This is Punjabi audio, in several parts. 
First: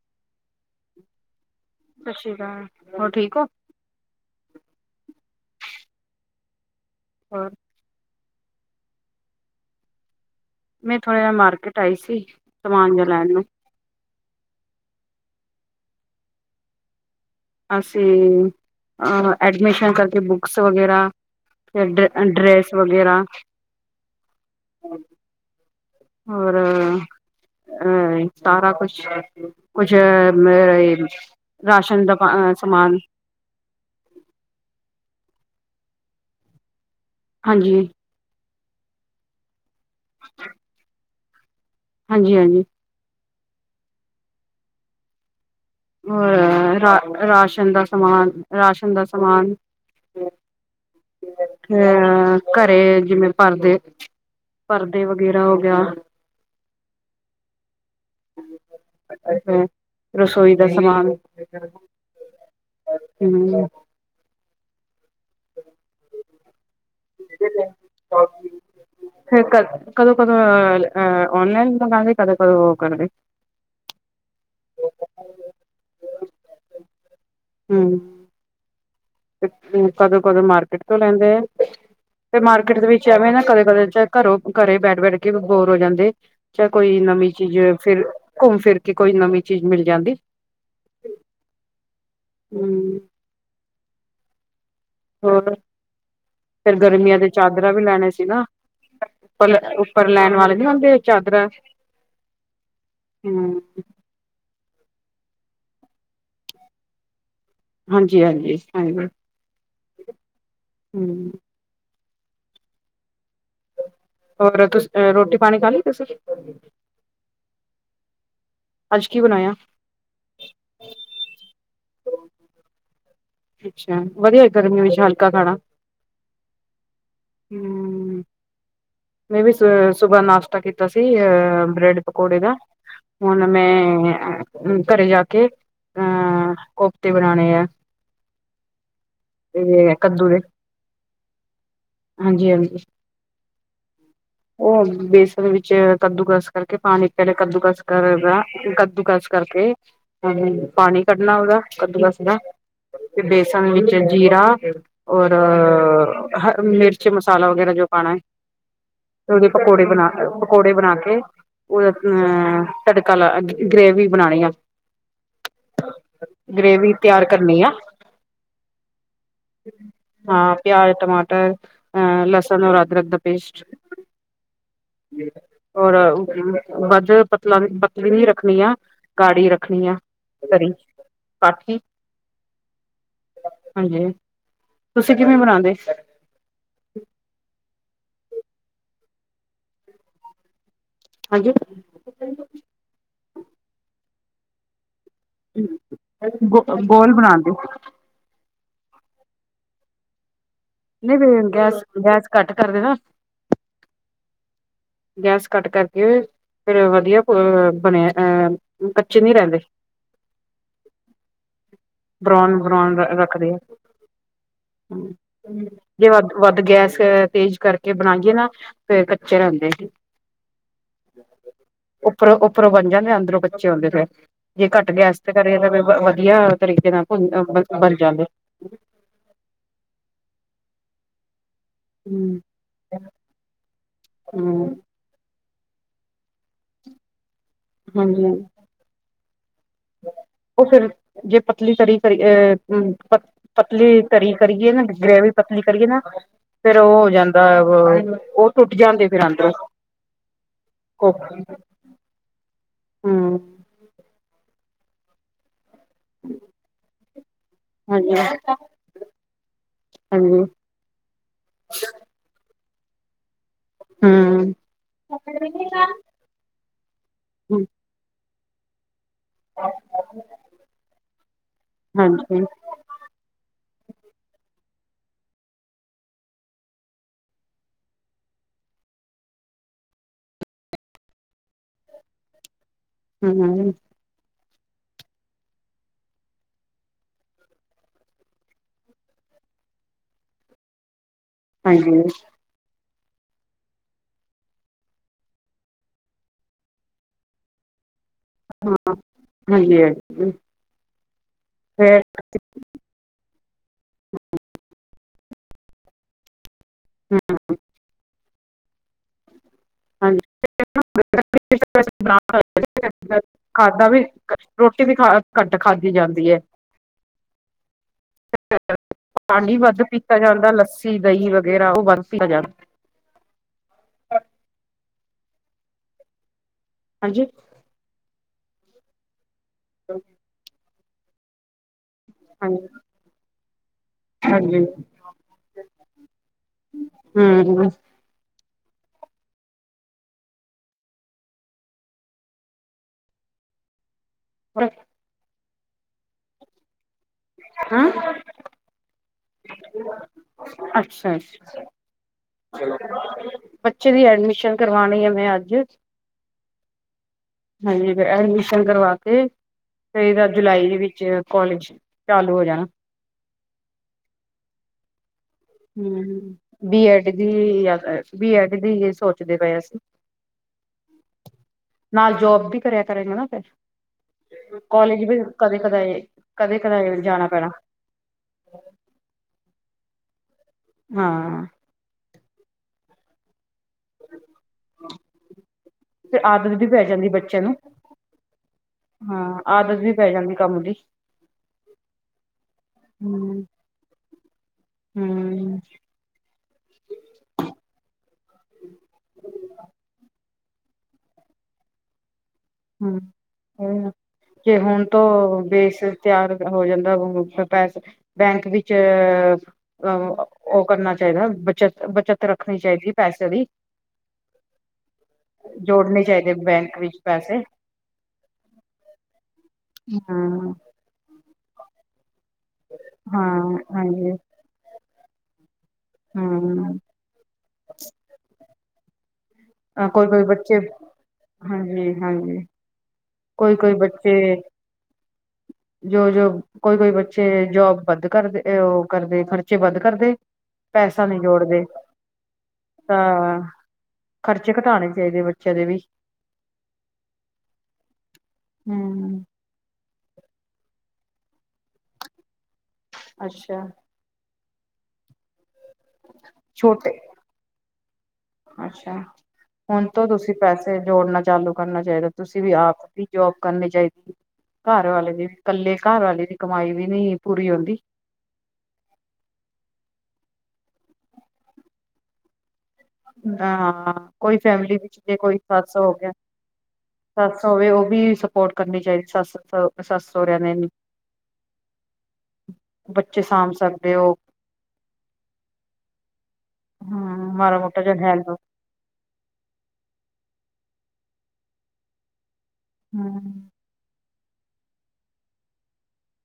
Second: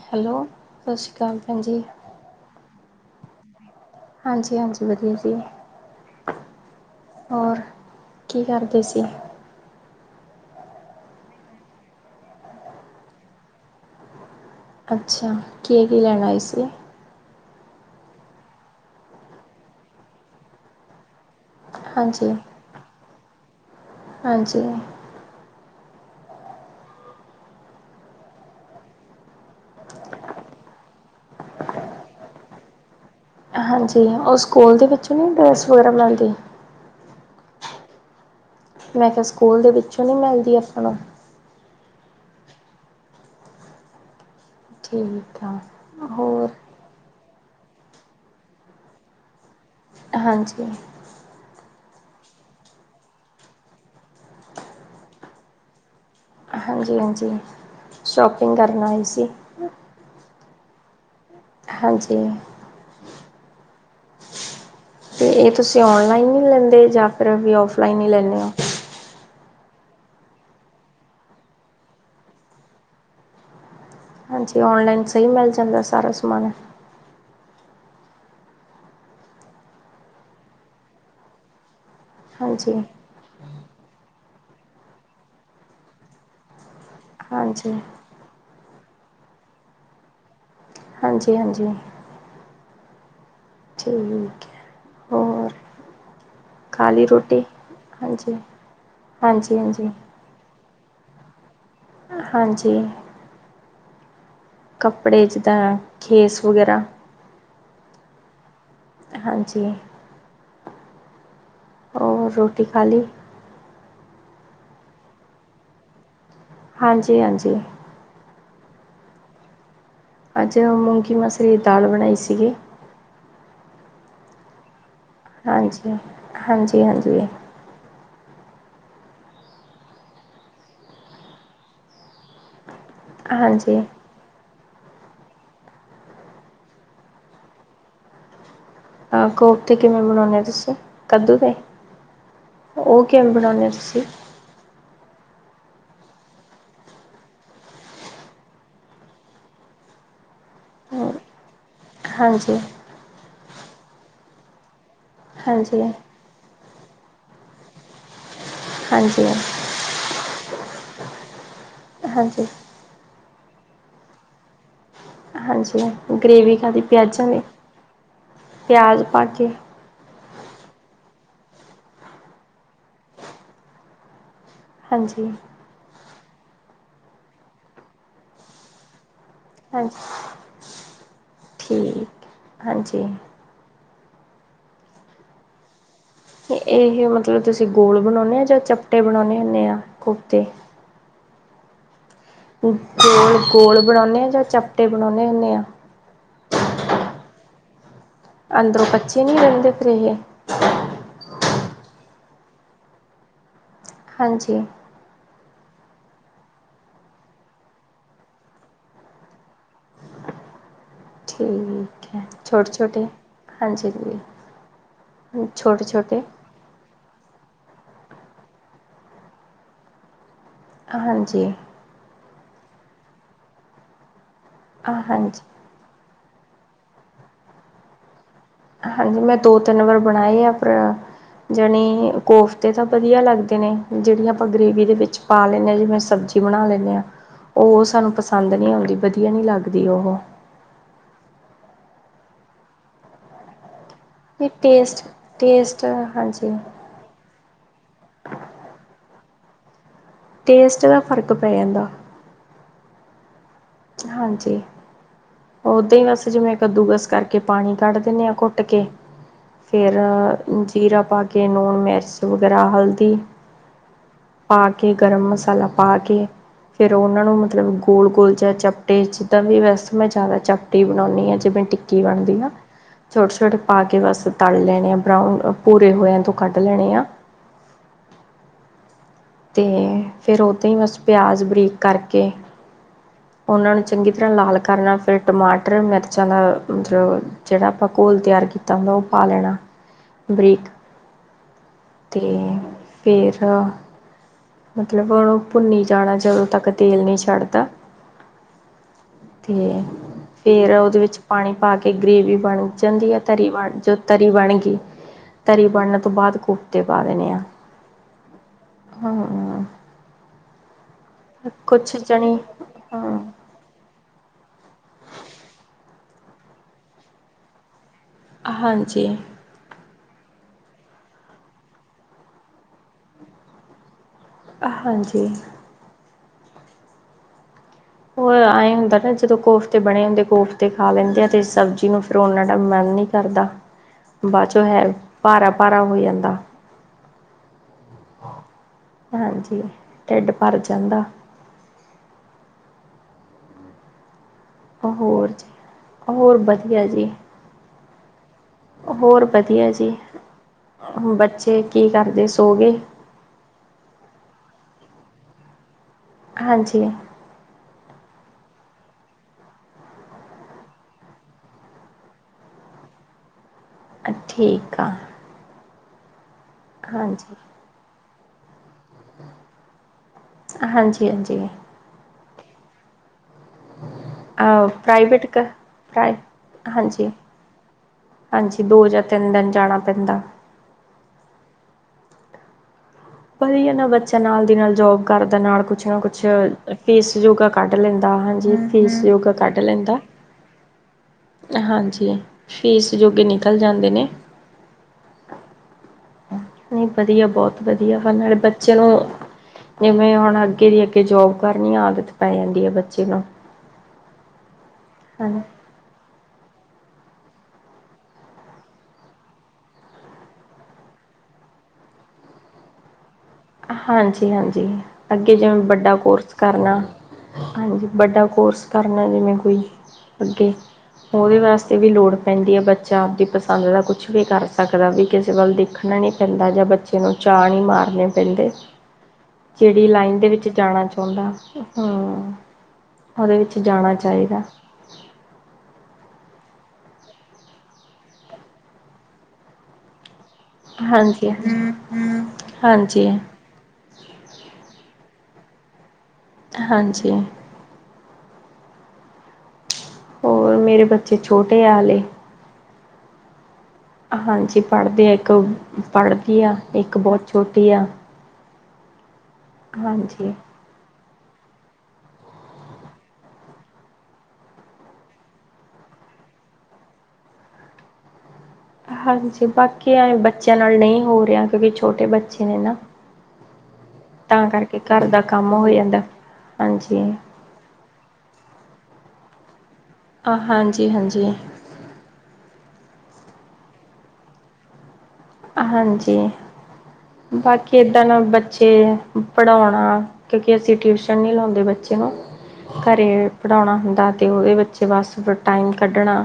ਹੈਲੋ, ਸਤਿ ਸ਼ੀ ਕਾਲ ਭੈਣ ਜੀ। ਸਤਿ ਸ਼੍ਰੀ ਅਕਾਲ ਹੋਰ ਠੀਕ ਹੋ। ਹਾਂਜੀ ਹਾਂਜੀ, ਵਧੀਆ ਜੀ। ਹੋਰ ਕੀ ਕਰਦੇ ਸੀ। ਮੈਂ ਥੋੜ੍ਹਾ ਜਾ ਮਾਰਕੀਟ ਆਈ ਸੀ। ਸਮਾਨ ਜਾ ਲੈਣ ਨੂੰ ਅੱਛਾ, ਕੀ ਕੀ ਲੈਨ ਆਏ ਸਿਗੇ? ਅਸੀਂ ਅ ਐਡਮਿਸ਼ਨ ਕਰਕੇ ਬੁੱਕਸ ਵਗੈਰਾ ਹਾਂਜੀ ਡ੍ਰੈਸ ਵਗੈਰਾ ਹਾਂਜੀ ਹੋਰ ਅਹ ਸਾਰਾ ਕੁਛ ਕੁਛ ਅ ਰਾਸ਼ਨ ਦਾ ਸਮਾਨ ਹਾਂਜੀ, ੳਹ ਸਕੂਲ ਦੇ ਵਿੱਚ ਕਿ ਡ੍ਰੇਸ ਵਗੈਰਾ ਬਣਾਂਦੀ। ਹਾਂਜੀ। ਮੈਂ ਕਹਾ ਸਕੂਲ ਦੇ ਵਿੱਚ [unintelligible] ਨੀ ਮਿਲਦੀ ਅਪਾੱ ਨੂੰ ਹਾਂਜੀ ਹਾਂਜੀ। ਠੀਕ ਆ ਹੋਰ [unintelligible] ਰਾਸ਼ਨ ਦਾ ਸਮਾਨ, ਰਾਸ਼ਨ ਦਾ ਸਮਾਨ ਹਾਂਜੀ। ਅ ਘਰੇ ਜਿਵੇਂ ਪਰਦੇ ਪਰਦੇ ਵਗੈਰਾ ਹੋ ਗਿਆ। ਹਾਂਜੀ ਹਾਂਜੀ। ਸ਼ੋਪਿੰਗ ਕਰਨ ਆਈ ਸੀ। [unintelligible] ਹਾਂਜੀ। [unintelligible] ਤੇ ਇਹ ਤੁਸੀਂ ਓਨਲਾਈਨ ਨੀ ਲੈਂਦੇ ਜਾਂ ਫਿਰ ਵੀ ਔਫਲਾਈਨ ਹੀ ਲੈਨੀ ਆ। ਫਿਰ ਕ ਕਦੋਂ-ਕਦੋਂ ਔਨਲਾਈਨ ਮੰਗਾਉਂਦੇ ਕਦੋਂ-ਕਦੋਂ ਉਹ ਕਰਦੇ। ਹਾਂਜੀ ਔਨਲਾਈਨ ਸਹੀ ਮਿਲ ਜਾਂਦਾ ਸਾਰਾ ਸਮਾਨ। ਹਮ ਤੇ ਕਦੋਂ-ਕਦੋਂ ਮਾਰਕੀਟ ਤੋਂ ਲੈਂਦੇ ਆ। ਤੇ ਮਾਰਕੀਟ ਹਾਂਜੀ ਦੇ ਵਿੱਚ ਆਵੇਂ ਨਾ ਕਦੇ-ਕਦੇ ਚ ਘਰੋਂ ਘਰੇ ਬੈਠ ਬੈਠ ਕੇ ਬੋਰ ਹੋ ਜਾਂਦੇ ਚਾਹ ਕੋਈ ਨਵੀਂ ਚੀਜ਼ ਹਾਂਜੀ, ਫਿਰ ਘੁੰਮ ਫਿਰ ਕਿ ਕੋਈ ਨਵੀਂ ਚੀਜ਼ ਮਿਲ ਜਾਂਦੀ ਹਾਂਜੀ ਹਾਂਜੀ ਹੂੰ ਠੀਕ ਹੋਰ ਫੇਰ ਖਾਲੀ ਗਰਮੀਆਂ ਦੇ ਰੋਟੀ ਚਾਦਰਾ ਵੀ ਲੈਣੇ ਸੀ ਹਾਂਜੀ, ਨਾ ਹਾਂਜੀ-ਹਾਂਜੀ। ਹਾਂਜੀ, ਉੱਪਰ-ਉੱਪਰ ਲੈਣ ਵਾਲੇ ਨੀ ਹੁੰਦੇ। ਚਾਦਰਾਂ ਹਾਂਜੀ ਹੂੰ ਕੱਪੜੇ 'ਚ ਤਾਂ ਖੇਸ ਵਗੈਰਾ ਹਾਂਜੀ ਹਾਂਜੀ ਹਾਂਜੀ ਹਮ ਹਾਂਜੀ, ਔਰ ਰੋਟੀ ਖਾਲੀ। ਹੋਰ ਤੁਸ ਰੋਟੀ ਪਾਣੀ ਖਾ ਲਈ ਤੁਸੀ। ਹਾਂਜੀ-ਹਾਂਜੀ ਅੱਜ ਕੀ ਬਣਾਇਆ। ਅੱਜ ਮੂੰਗੀ ਮਸਰੀ ਦਾਲ ਬਣਾਈ ਸੀਗੀ। ਅੱਛਾ ਵਧੀਆ ਗਰਮੀਆਂ ਵਿੱਚ ਹਾਲ ਹਾਂਜੀ ਹਾਂਜੀ ਹਾਂਜੀ ਹੂੰ। ਮੈਂ ਵੀ ਸੁਬਾਹ ਨਾਸ਼ਤਾ ਕੀਤਾ ਸੀ ਅ ਬ੍ਰੈਡ ਪਕੌੜੇ ਦਾ। ਹੁਣ ਹਾਂਜੀ ਮੈਂ ਅ ਘਰੇ ਜਾ ਕੇ ਅਹ ਕੋਪਤੇ ਬਣਾਣੇ ਆ। ਹਾਂ ਕੋਪਤੇ ਤੇ ਕਿਵੇਂ ਕੱਦੂ ਦੇ ਬਣਾਉਣੇ ਤੁਸੀ, ਕੱਦੂ ਦੇ ਹਾਂਜੀ ਹਾਂਜੀ ਉਹ ਕਿਵੇਂ ਬਣਾਉਣੇ ਹੋ ਸੀ ਉਹ ਬੇਸਨ ਵਿੱਚ ਕੱਦੂ ਕਸ ਕਰਕੇ ਪਾਣੀ ਇੱਕੇ ਕੱਦੂ ਕਸ ਕਰਦਾ ਕੱਦੂ ਕਸ ਕਰਕੇ ਪਾਣੀ ਕੱਢਣਾ ਉਹਦਾ ਕੱਦੂ ਕਾਸ ਹਾਂਜੀ, ਤੇ ਬੇ ਲਸਣ ਵਿੱਚ ਜੀਰਾ ਔਰ ਹਾਂਜੀ, ਹ ਮਿਰਚੀ ਮਸ ਮਸਾਲਾ ਵਗੈਰਾ ਜੋ ਪਾਣਾ ਐ। ਹਾਂਜੀ, ਉਹਦੇ ਪਕੌੜੇ ਬਣਾ ਪਕੌੜੇ ਬਣਾ ਕੇ ਉਹਦਾ ਹਾਂਜੀ। ਅਹ ਤੜਕਾ ਲਾ ਗ੍ਰੇਵੀ ਬਣਾਣੀ ਆ। ਹਾਂਜੀ ਗਰੇਵੀ ਖਾਧਦੀ ਗ੍ਰੇਵੀ ਤਿਆਰ ਪਿਆਜਾਂ ਦੀ ਕਰਨੀ ਆ ਪਿਆਜ ਪਾ ਕੇ। ਮ ਅਹ ਲਸਨ ਔਰ ਅਦਰਰਦ ਪੇਸਟ। ਹਾਂਜੀ ਔਰ ਅਉ ਵੱਧ ਪਤਲਾਂ ਪਤਲੀ ਨੀ ਰੱਖਣੀ ਆ। ਗਾੜੀ ਰੱਖਣੀ ਆ ਹਾਂਜੀ ਤਰੀ ਤਾਂਕਿ ਠੀਕ ਹਾਂਜੀ ਹਾਜੀ । ਤੁਸੀਂ ਕਿਵੇਂ ਬਣਾਉਂਦੇ ਇਹਹੀ ਮਤਲਬ ਤੁਸੀਂ ਗੋਲ ਬਣਾਉਦੇ ਆਾਂ, ਜਾਂ ਚੱਪਟੇ ਬਣਾਉਦੇ ਹੁੰਦੇ ਆ ਕੁਫਤੇ ਹਾਂਜੀ। ਗੋਲ, ਗੋਲ ਬਣਾਉਂਦੇ ਆਾਂ ਜਾਂ ਚੱਪ ਟੈ ਗੋ ਗੋਲ ਬਣਾਦੇ ਅੰਦਰੋਂ ਬੱਚੇ ਨਹੀਂ ਰਹਿੰਦੇ ਫਰੀ ਏ ਨਹੀਂ ਗੈਸ ਗੈਸ ਕੱਟ ਕਰ ਦੇ ਨਾ ਹਾਂਜੀ। ਗੈਸ ਕੱਟ ਕਰਕੇ ਫਿਰ ਵਧੀਆ ਬਣਿਆ ਅਹ ਕੱਚੇ ਨਹੀਂੀ ਰਹਿੰਦੇ ਠੀਕ ਹੈ ਬਰਾਉਣ ਛੋਟੇ ਬਰਾਉਣ ਛੋਟੇ ਰੱਖਦੇ ਆ ਹਾਂਜੀ ਛੋਟੇ ਜੇ ਛੋਟੇ ਵੱਧ ਵੱਧ ਗੈਸ ਤੇਜ ਕਰਕੇ ਕੇ ਬਣਾਈਏ ਨਾ ਫੇਰ ਕੱਚੇ ਰਹਿੰਦੇ ਹਾਂਜੀ। ਉਰੋਂ ਉਪਰੋਂ ਬਨ ਜਾਂਦੇ ਆ ਅੰਦਰੋਂ ਬੱਚੇ ਆਉਂਦੇ ਫਿਰ ਜੇ ਘੱਟ ਗੈਸ ਤੇ ਹਾਂਜੀ ਕਰੇ ਤਾਂ ਵਧ ਵਧੀਆ ਤਰੀਕੇ ਨਾਲ ਬਣ ਜਾਂਦੇ ਹਾਂਜੀ। ਮੈਂ ਦੋ ਤਿੰਨ ਵਾਰ ਬਣਾਏ ਆ ਪਰ ਜਾਣੀ ਹਮ ਕੋਫਤੇ ਤਾਂ ਵਧੀਆ ਲੱਗਦੇ ਨੇ ਜਿਹੜੀਆਂ ਆਪਾਂ ਗਰੇੇਵੀ ਦੇ ਵਿੱਚ ਪਾ ਲੈ। ਜ ਮੈਂ ਸਬਜ਼ੀ। ਬਣਾ ਲੈਂਦੇ ਹਾਂ ਉਹ ਸਾਨੂੰ ਹਾਂਜੀ ਹਾਂਜੀ, ਪਸੰਦ ਨਹੀਂੀ ਆਉਂਦੀ ਵਧੀਆ ਨਹੀਂ ਲੱਗਦਾ। ਉਹ ਫਿਰ ਜੇ ਪਤਲੀ ਤਰੀ ਅ ਪਤਲੀ ਤਰੀ ਕਰੀਏ ਨਾ ਟੇਸਟ ਗਰੇਵੀ ਪਤਲੀ ਟੇਸਟ ਕਰੀਏ ਨਾ ਹਾਂਜੀ ਫੇਰ ਉਹ ਹੋ ਜਾਂਦਾ। ਉਹ ਟੁੱਟ ਜਾਂਦੇ ਫਿਰ ਅੰਦਰ ਟੇਸਟ ਦਾ ਫ਼ਰਕ ਪੈ ਜਾਂਦਾ। ਹੂੰ, ਹਾਂਜੀ। ਉੱਦਾਂ ਹੀ ਵਸ ਜਿਵੇਂ ਕੱਦੂਕਸ ਕਰਕੇ ਪਾਣੀ ਕੱਢ ਹਾਂਜੀ ਦਿੰਦੇ ਹਾਂ ਕੁੱਟ ਕੇ ਫਿਰ ਹਾਂਜੀ ਹੂੰ ਜੀਰਾ ਪਾ ਕੇ ਲੂਣ ਮਿਰਚ ਗਰਾ ਹਲਦੀ ਪਾ ਕੇ ਗਰਮ ਹਾਂਜੀ ਮਸਾਲਾ ਪਾ ਕੇ ਫੇਰ ਉਹਨਾਂ ਨੂੰ ਹੂੰ ਮਤਲਬ ਗੋਲ, ਗੋਲ ਜਾ। ਟੇ ਜਿੱਦਾਂ ਵੀ ਵੈਸੇ ਮੈਂ ਜ਼ਿਆਦਾ ਚਪਟੀ ਬਣਾਨੀ ਆ ਜਿਵੇੈਂ ਟਿੱਕੀ ਬਣਦੀ ਹਾਂਜੀ ਹਾਂ ਛੋਟੇ-ਛੋਟੇ, ਪਾ ਕੇ ਬਸ ਤਲ ਲੈਣੇ ਆ ਬਰਾਊਨ ਭੂਰੇ ਹੋਏਆ ਤੋਂ ਕੱਢ ਲੈਣੇ ਆ। ਤੇ ਫਿਰ ਉਹ ਤੋਂ ਹੀ ਬਸ ਪਿਆਜ਼ ਬਰੀਕ ਕਰਕੇ, ਉਹਨਾਂ ਨੂੰ ਚੰਗੀ ਤਰ੍ਹਾਂ ਲਾਲ, ਕਰਨਾ ਫਿਰ ਟਮਾਟਰ ਮਿਰਚਾਂ ਦਾ ਮਤਲਬ ਜਿਹੜਾ ਆਪਾਂ ਘੋਲ ਤਿਆਰ ਕੀਤਾ ਹੁੰਦਾ ਉਹ ਪਾ ਲੈਣਾ ਬਰੀਕ, ਹਾਂਜੀ, ਫੇਰ, ਮਤਲਬ ਉਹਨੂੰ ਭੁੰਨੀ ਜਾਣਾ ਜਦੋਂ ਤੱਕ ਤੇਲ ਨਹੀਂ ਛੱਡਦਾ। ਤੇ ਹਾਂਜੀ ਫੇਰ ਉਹਦੇ ਵਿੱਚ ਪਾਣੀ ਪਾ ਕੇ ਫੇਰ ਗ੍ਰੇਵੀ ਬਣ ਜਾਂਦੀ ਐ ਤਰੀ ਬਣ ਜੋ ਤਰੀ ਬਣ ਗਈ। ਤਰੀ ਬਣਨ ਤੋਂ ਬਾਅਦ ਕੋ, ਟੇ ਪਾ ਦੇਣੇ ਆ। ਹੂੰ, ਹਾਂਜੀ, ਕੁਛ ਜਣੀ ਹਾਂ ਖਾਧਾ ਵੀ ਰੋਟੀ ਵੀ ਖਾ ਘੱਟ ਖਾ, ਜਾਂਦੀ ਹੈ। ਹਾਂਜੀ ਪਾਣੀ ਵੱਧ ਪੀਤਾ ਜਾਂਦਾ। ਲੱਸੀ ਦਹੀਂ ਵਗੈਰਾ ਉਹ ਬੰਦ ਕੀਤਾ ਜਾਦਾ, ਹਾਂਜੀ, ਹਾਂਜੀ, ਉਹ ਐਏਂ ਹੁੰਦਾ ਨਾ, ਜਦੋਂ ਕੋਫਤੇ ਬਣੇ ਹੁੰਦੇ ਕੋਫਤੇ, ਤੇ ਖਾ ਲੈਂਦੇ ਆ ਅਤੇ ਸਬਜ਼ੀ ਨੂੰ, ਰੋਲਣ ਦਾ ਹਾਂਜੀ ਮਨ ਨਹੀਂ ਕਰਦਾ ਬਾਅਦ ਚੋਂ ਹਾਂਜੀ ਹੈ ਭਾਰਾ-ਭਾਰਾ ਹੋ ਜਾਂਦਾ। ਹੂੰ ਹਾਂਜੀ ਢਿੱਡ ਭਰ ਜਾਂਦਾ। ਹੋਰ ਜ [unintelligible] ਹੋਰ ਵਧੀਆ ਜੀ ਹੂੰ ਹੋਰ ਵਧੀਆ ਜੀ ਅੱਛਾ ਅੱਛਾ ਬੱਚੇ ਕੀ ਕਰਦੇ ਸੋ ਗਏ [unintelligible] ਬੱਚੇ ਦੀ ਐਡਮਿਸ਼ਨ ਕਰਵਾ ਵੇੈਂ [unintelligible] ਮੈਂ ਅੱਜ ਹਾਂਜੀ ਹਾਂਜੀ ਫੇਰ ਐਡਮ ਸ਼ਨ ਕਰਵਾ ਕੇ ਫੇਰ ਇਹਦਾ ਜੁਲਾਈ ਦੇ ਵਿੱਚ ਕੋਲਜ ਚਾਲੂ ਹੋ ਜਾਣਾ ਅ ਠੀਕ ਆ ਹਮ ਹਮ ਬੀ ਐਡ ਦੀ ਹਾਂਜੀ ਵੀ ਐਡ ਦੀ ਇਹ ਸੋਚਦੇ ਪਏ ਸੀ ਹਾਂਜੀ, ਹਾਂਜੀ। ਓ ਵੀ ਕਰਿਆ ਕਰੇਗਾ ਨਾ। ਫਿਰ, ਅ ਕਾਲਜ ਵੀ ਪ੍ਰਾਈਵੇਟ ਕ ਕਦੇ ਕਦਾਏ ਹ ਕਦੇ ਕਦਾਏ ਹਾਂਜੀ ਜਾਣਾ ਪੈਣਾ, ਹਾਂਜੀ ਦੋ ਜਾਂ ਤਿੰਨ ਦਿਨ ਜਾਣਾ। ਪੈਂਦਾ। ਹਾਂ। ਵਹੀ ਨਾ ਬੱਚਾ ਨਾਲ ਦੀ ਨਾਲ ਜੋਬ ਕਰਦਾ ਨਾਲ ਕੁਛ ਨਾ ਫਿਰ ਕੁਛ ਆਦਤ ਵੀ ਪੈ ਜਾਂਦੀ ਫੀਸ ਬੱਚੇ ਜੋਗਾ ਨੂੰ। ਕੱਢ ਲੈਂਦਾ ਹਾਂਜੀ। ਫੀਸ ਜੋਗਾ ਹਾਂ, ਕਢ ਆਦਤ ਵੀ ਲੈਂਦਾ ਪੈ ਜਾਂਦੀ ਕੰਮ ਦੀ, ਹਾਂਜੀ ਫੀਸ ਜੋਗੇ ਨਿਕਲ ਜਾਂਦੇ ਨੇ ਹਮ । ਹੀਂ ਵਧੀਆ ਬਹੁਤ ਵਧੀਆ ਫ [unintelligible] ਨਾਲੇ ਬੱਚੇ ਨੂੰ ਜਿਵੇਂ ਹੁਣ ਕੇ ਦੀ ਅੱਗੇ ਜੋਬ ਕਰਨੀ ਆਦਤ ਪੈ ਜਾਂਦੀ ਹੈ ਬੱਚੇ ਨੂੰ ਕਿ ਹੁਣ ਤੋਂ ਹਾਂਜੀ ਬੇਸ ਤਿਆਰ ਹੋ ਜਾਂਦਾ ਪੈਸੇ ਬੈਂਕ ਵਿੱਚ ਅ ਉਹ ਕਰਨਾ ਚਾਹੀਦਾ ਬਚਤ ਬੱਚਤ ਰੱਖਣੀ ਚਾਹੀਦੀ ਐ ਹਾਂਜੀ, ਹਾਂਜੀ ਅੱਗੇ ਜਿਵੇਂ ਵੱਡਾ ਜੋੜਨੇ ਚਾਹੀਦੇ ਕੋਰਸ ਬੈਂਕ ਕਰਨਾ ਵਿੱਚ ਪੈਸੇ, ਹਾਂਜੀ। ਵੱਡਾ ਕੋਰਸ ਕਰਨਾ ਜਿਵੇਂ ਕੋਈ ਅੱਗੇ ਹਾਂ, ਉਹਦੇ ਵਾਸ ਤੇ ਵੀ ਲੋੜ ਪੈਂਦੀ ਏ। ਬੱਚਾ ਆਪਦੀ ਹਾਂ ਪਸੰਦ ਦਾ ਕੁਛ ਹਾਂਜੀ। ਵੀ ਕਰ ਸਕਦਾ ਵੀ। ਕਿਸੇ ਗੱਲ ਦੀ । ਸਖਣਾ ਨਹੀਂ ਪੈਂਦਾ ਜਾਂ ਹਮ ਬੱਚੇ ਨੂੰ ਚਾਅ ਨਹੀਂ ਮਾਰਨੇ ਦੇ। [unintelligible] ਚਿੜੀ ਕੋਈ ਲਾਈਨ ਕੋਈ ਦੇ ਵਿੱਚ ਬੱਚੇ ਜਾਣਾ ਚਾਹੁੰਦਾ ਹਾਂਜੀ ।ਹਮ। ਹਾਂਜੀ ਉਹਦੇ ਕੋਈ, ਵਿੱਚ ਕੋਈ ਜਾਣਾ ਬੱਚੇ ਚਾਹੀਦਾ ਜੋ, ਜੋ ਕੋਈ, ਕੋਈ ਬੱਚੇ ਜੋਬ ਵੱਧ ਕਰਦੇ ਉਹ ਕਰਦੇ ਖਰਚੇ ਵੱਧ ਕਰਦੇ। ਪੈਸਾ ਨਹੀ ਹਾਂਜੀ ਜੋੜਦੇ ਤਾਂ ਹਾਂਜੀ ਖਰਚੇ ਘਟਾਉਣੇ ਚਾਹੀਦੇ ਬੱਚੇ। ਕਦੇ ਵੀ ਹਾਂਜੀ। ਹਮ। ਹੋਰ ਮੇਰੇ ਬੱਚੇ ਛੋਟੇ ਆਲੇ । ਅੱਛਾ। ਹਾਂਜੀ ਪੜ੍ਹਦੇ ਆ ਇੱਕ ਪੜ੍ਹਦੀ ਆ ਇੱਕ ਛੋਟੇ ਬਹੁਤ ਛੋਟੀ ਆ ਅੱਛਾ। ਹੁਣ ਤੋਂ ਹਾਂਜੀ। ਤੁਸੀਂ ਪੈਸੇ ਜੋੜਨਾ ਚਾਲੂ ਕਰਨਾ ਚਾਹੀਦਾ ਤੁਸੀਂ ਵੀ ਆਪ ਵੀ ਜੋਬ ਕਰਨੀ ਚਾਹੀਦੀ ਘਰ ਵਾਲੇ ਦੀ ਕੱਲੇ ਘਰ ਵਾਲੇ ਦੀ ਕਮਾਈ ਵੀ ਨੀ ਪੂਰੀ ਆਉਂਦੀ ਹਾਂਜੀ ਬਾਕੀ ਐ ਬੱਚਿਆਂ ਨਾਲ ਨਹੀਂ ਹੋ ਰਿਹਾ ਕਿਉਂਕਿ ਛੋਟੇ ਬੱਚੇ ਨੇ ਨਾ ਹਾਂ ਕੋਈ ਤਾਂ ਫੈਮਲੀ ਕਰਕੇ ਵਿੱਚ ਘਰ ਜ ਦਾ ਕੋਈ ਕੰਮ ਸੱਤ ਸੌ ਹੋ ਜਾਂਦਾ ਗਿਆ ਹਾਂਜੀ ਸਤ ਸ ਹੋਵੇ ਉਹ ਵੀ ਸਪੋਰਟ ਕਰਨੀ ਚਾਹੀਦੀ ਸੱਸ ਸੱਸ ਸਹਰਿਆਂ ਨੇ ਨ ਹਾਂਜੀ ਹਾਂਜੀ। ਬੱਚੇ ਸਾਂਭ ਸਕਦੇ ਓ ਹਾਂਜੀ ਮਾੜਾ ਬਾਕੀ ਮੋਟਾ ਏਦਾਂ ਜਿਹਾ ਨਾ ਹੈਲਪ ਬੱਚੇ ਪੜ੍ਹਾਉਣਾ ਕਿਉਂਕਿ ਅਸੀਂ ਟਿਊਸ਼ਨ ਨਹੀਂ ਲਾਉਂਦੇ ਬੱਚੇ ਨੂੰ ਘਰੇ ਹਮ ਪੜ੍ਹਾਉਣਾ ਹੁੰਦਾ ਅਤੇ ਉਹਦੇ ਬੱਚੇ ਬਸ ਟਾਈਮ ਕੱਢਣਾ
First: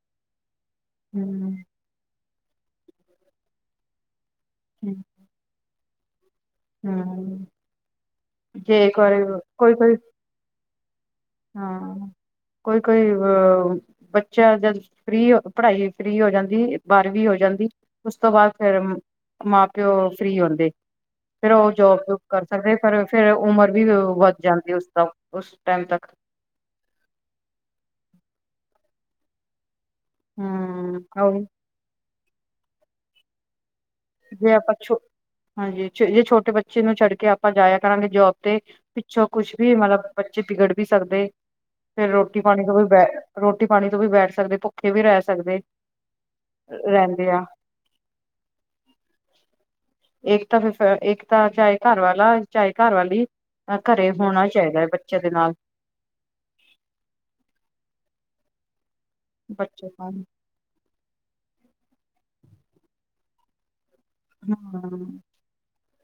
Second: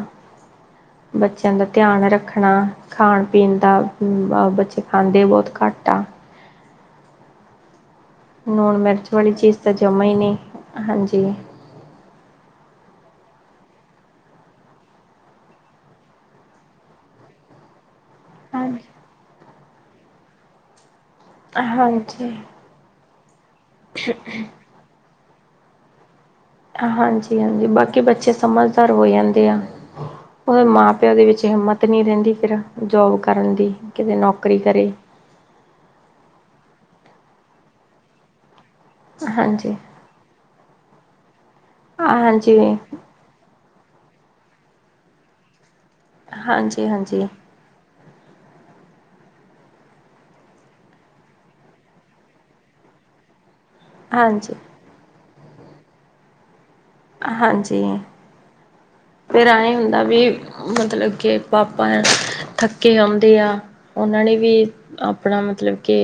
ਬੱਚਿਆਂ ਹਮ ਦਾ ਧਿਆਨ ਰੱਖ ਰੱਖਣਾ ਖਾਣ ਪੀਣ ਦਾ ਹਮ ਬੱਚੇ ਖਾਂਦੇ ਬਹੁਤ ਘੱਟ ਆ। ਹਮ ਲੂਣ ਜੇ ਇੱਕ ਮਿਰਚ ਵਾਰੀ ਵਾਲੀ ਚੀਜ਼ ਤਾਂ ਕੋਈ ਕੋਈ ਜਮਾ ਹੀ ਨਹੀਂ ਹਾਂਜੀ ਹਾਂ ਕੋਈ ਕੋਈ ਅ ਬੱਚਾ ਜਦ ਫੀ [unintelligible] ਪੜ੍ਹਾਈ ਫਰੀ ਹੋ ਜਾਂਦੀ ਬਾਰਵੀ ਹੋ ਜਾਂਦੀ ਉਸ ਤੋਂ ਬਾਅਦ ਫਿਰ ਹਾਂਜੀ। ਮਾਂ ਪਿਓ ਫ੍ਰਰੀ ਹੁੰਦੇ ਫੇਰ ਉਹ ਜੋਬ ਜੂਬ ਹਾਂਜੀ, ਕਰ ਸਕਦੇ ਫ [unintelligible] ਫੇਰ ਉਮਰ ਵੀ ਵੱਧ ਜਾਂਦੀ ਹੈ ਉਸਦਾ ਉਸ ਟਾਈਮ ਤੱਕ ਹਾਂਜੀ ਹਾਂਜੀ ਬਾਕੀ ਬੱਚੇ ਸਮਝਦਾਰ ਹੋ ਜਾਂਦੇ ਆ ਉਹਦੇ ਮਾਂ ਪਿਓ ਦੇ ਹਮ ਵਿੱਚ ਹਿੰਮਤ ਨੀ ਰਹਿੰਦੀ ਫਿਰ ਜੋਬ ਕਰਨ ਦੀ ਕਿਤੇ ਜੇ ਨੌਕਰੀ ਆਪਾਂ ਕਰੇ। ਹਾਂਜੀ ਜੇ ਛੋਟੇ ਬੱਚੇ ਨੂੰ ਛੱਡ ਕੇ ਆਪ ਆਪਾਂ ਜਾਇਆ ਕਰਾਂਗੇ ਜੋਬ ਤੇ ਪਿੱਛੋਂ ਕੁਛ ਵੀ ਹਾਂਜੀ, ਮਤਲਬ ਬੱਚੇ ਬਿਗੜ ਵੀ ਸਕਦੇ ਫੇਰ ਰੋਟੀ ਹਾਂਜੀ, ਪਾਣੀ ਤੋਂ ਵੀ ਬੇ ਰੋਟੀ ਪਾਣੀ ਤੋਂ ਵੀ ਬੈਠ ਕੱਦੇ ਭੁੱਖੇ ਵੀ ਰਹਿ ਸਕਦੇ ਹਾਂਜੀ ਹਾਂਜੀ ਰਹਿੰਦੇ ਆ ਇੱਕ ਤਾਂ ਫਿਰ ਇੱਕ ਤਾਂ ਚਾਹੇ ਘਰ ਵਾਲਾ ਚਾਹੇ ਘਰ ਵਾਲੀ ਘਰੇ ਹੋਣਾ ਹਾਂਜੀ। ਚਾਹੀਦਾ ਹੈ ਬੱਚੇ ਦੇ ਨਾਲ ਹਾਂਜੀ ਫਿਰ ਐਏ ਬੱਚੇ ਹੁੰਦਾ ਹਾਂ ਵੀ ਮਤਲਬ ਕੇ ਪਾਪਾ ਥੱਕੇ ਆਉਂਦੇ ਆ। ਉਹਨਾਂ ਨੇ ਵੀ ਆਪਣਾ ਮਤਲਬ ਕੇ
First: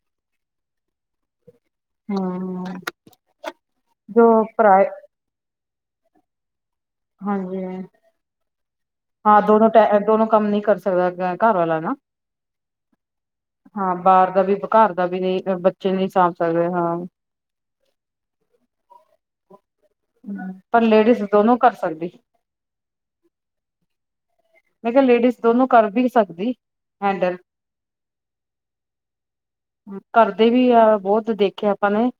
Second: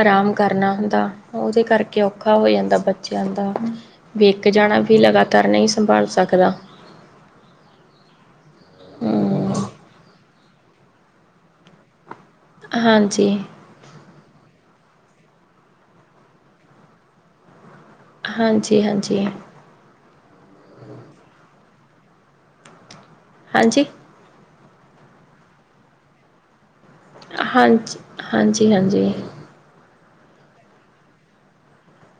ਆਰਾਮ ਕਰਨਾ ਹੁੰਦਾ। ਉਹਦੇ ਕਰਕੇ ਔਖਾ ਹੋ ਜਾਂਦਾ। ਹਾਂ ਬੱਚਿਆਂ ਦਾ ਜੋ ਵੇਖ ਜਾਣਾ ਪਰਾਏ ਵੀ ਲਗਾਤਾਰ ਨਹੀਂ ਸੰਭਾਲ ਸਕਦਾ। ਹਾਂਜੀ। ਹਾਂ, ਹੂੰ। ਦੋਨੋ ਟ ਦੋਨੋ। ਕੰਮ ਨਹੀਂ ਕਰ ਸਕਦਾ ਘਰ ਵਾਲਾ ਨਾ। ਹਾਂਜੀ। ਹਾਂ ਬਾਹਰ ਦਾ ਵੀ ਘਰ ਦਾ ਵੀ ਨਹੀਂ ਬੱਚੇ ਨਹੀਂ ਸਾਂਭ ਸਕਦੇ ਹਾਂ। ਹਾਂਜੀ, ਹਾਂਜੀ, ਹਾਂਜੀ, ਪਰ ਲੇਡੀਜ਼ ਦੋਨੋ ਕਰ ਸਕਦੀ। ਹਾਂਜੀ। ਮੈਂ ਕਿਹਾ ਲੇਡੀਜ਼ ਦੋਨੋ ਕਰ ਵੀ ਸਕਦੀ। ਹੈਂਡਲ ਹਾਂਜੀ, ਹਾਂਜੀ, ਹਾਂਜੀ। ਕਰਦੇ ਵੀ ਆ ਬਹੁਤ ਦੇਖਿਆ ਆਪਾਂ ਨੇ।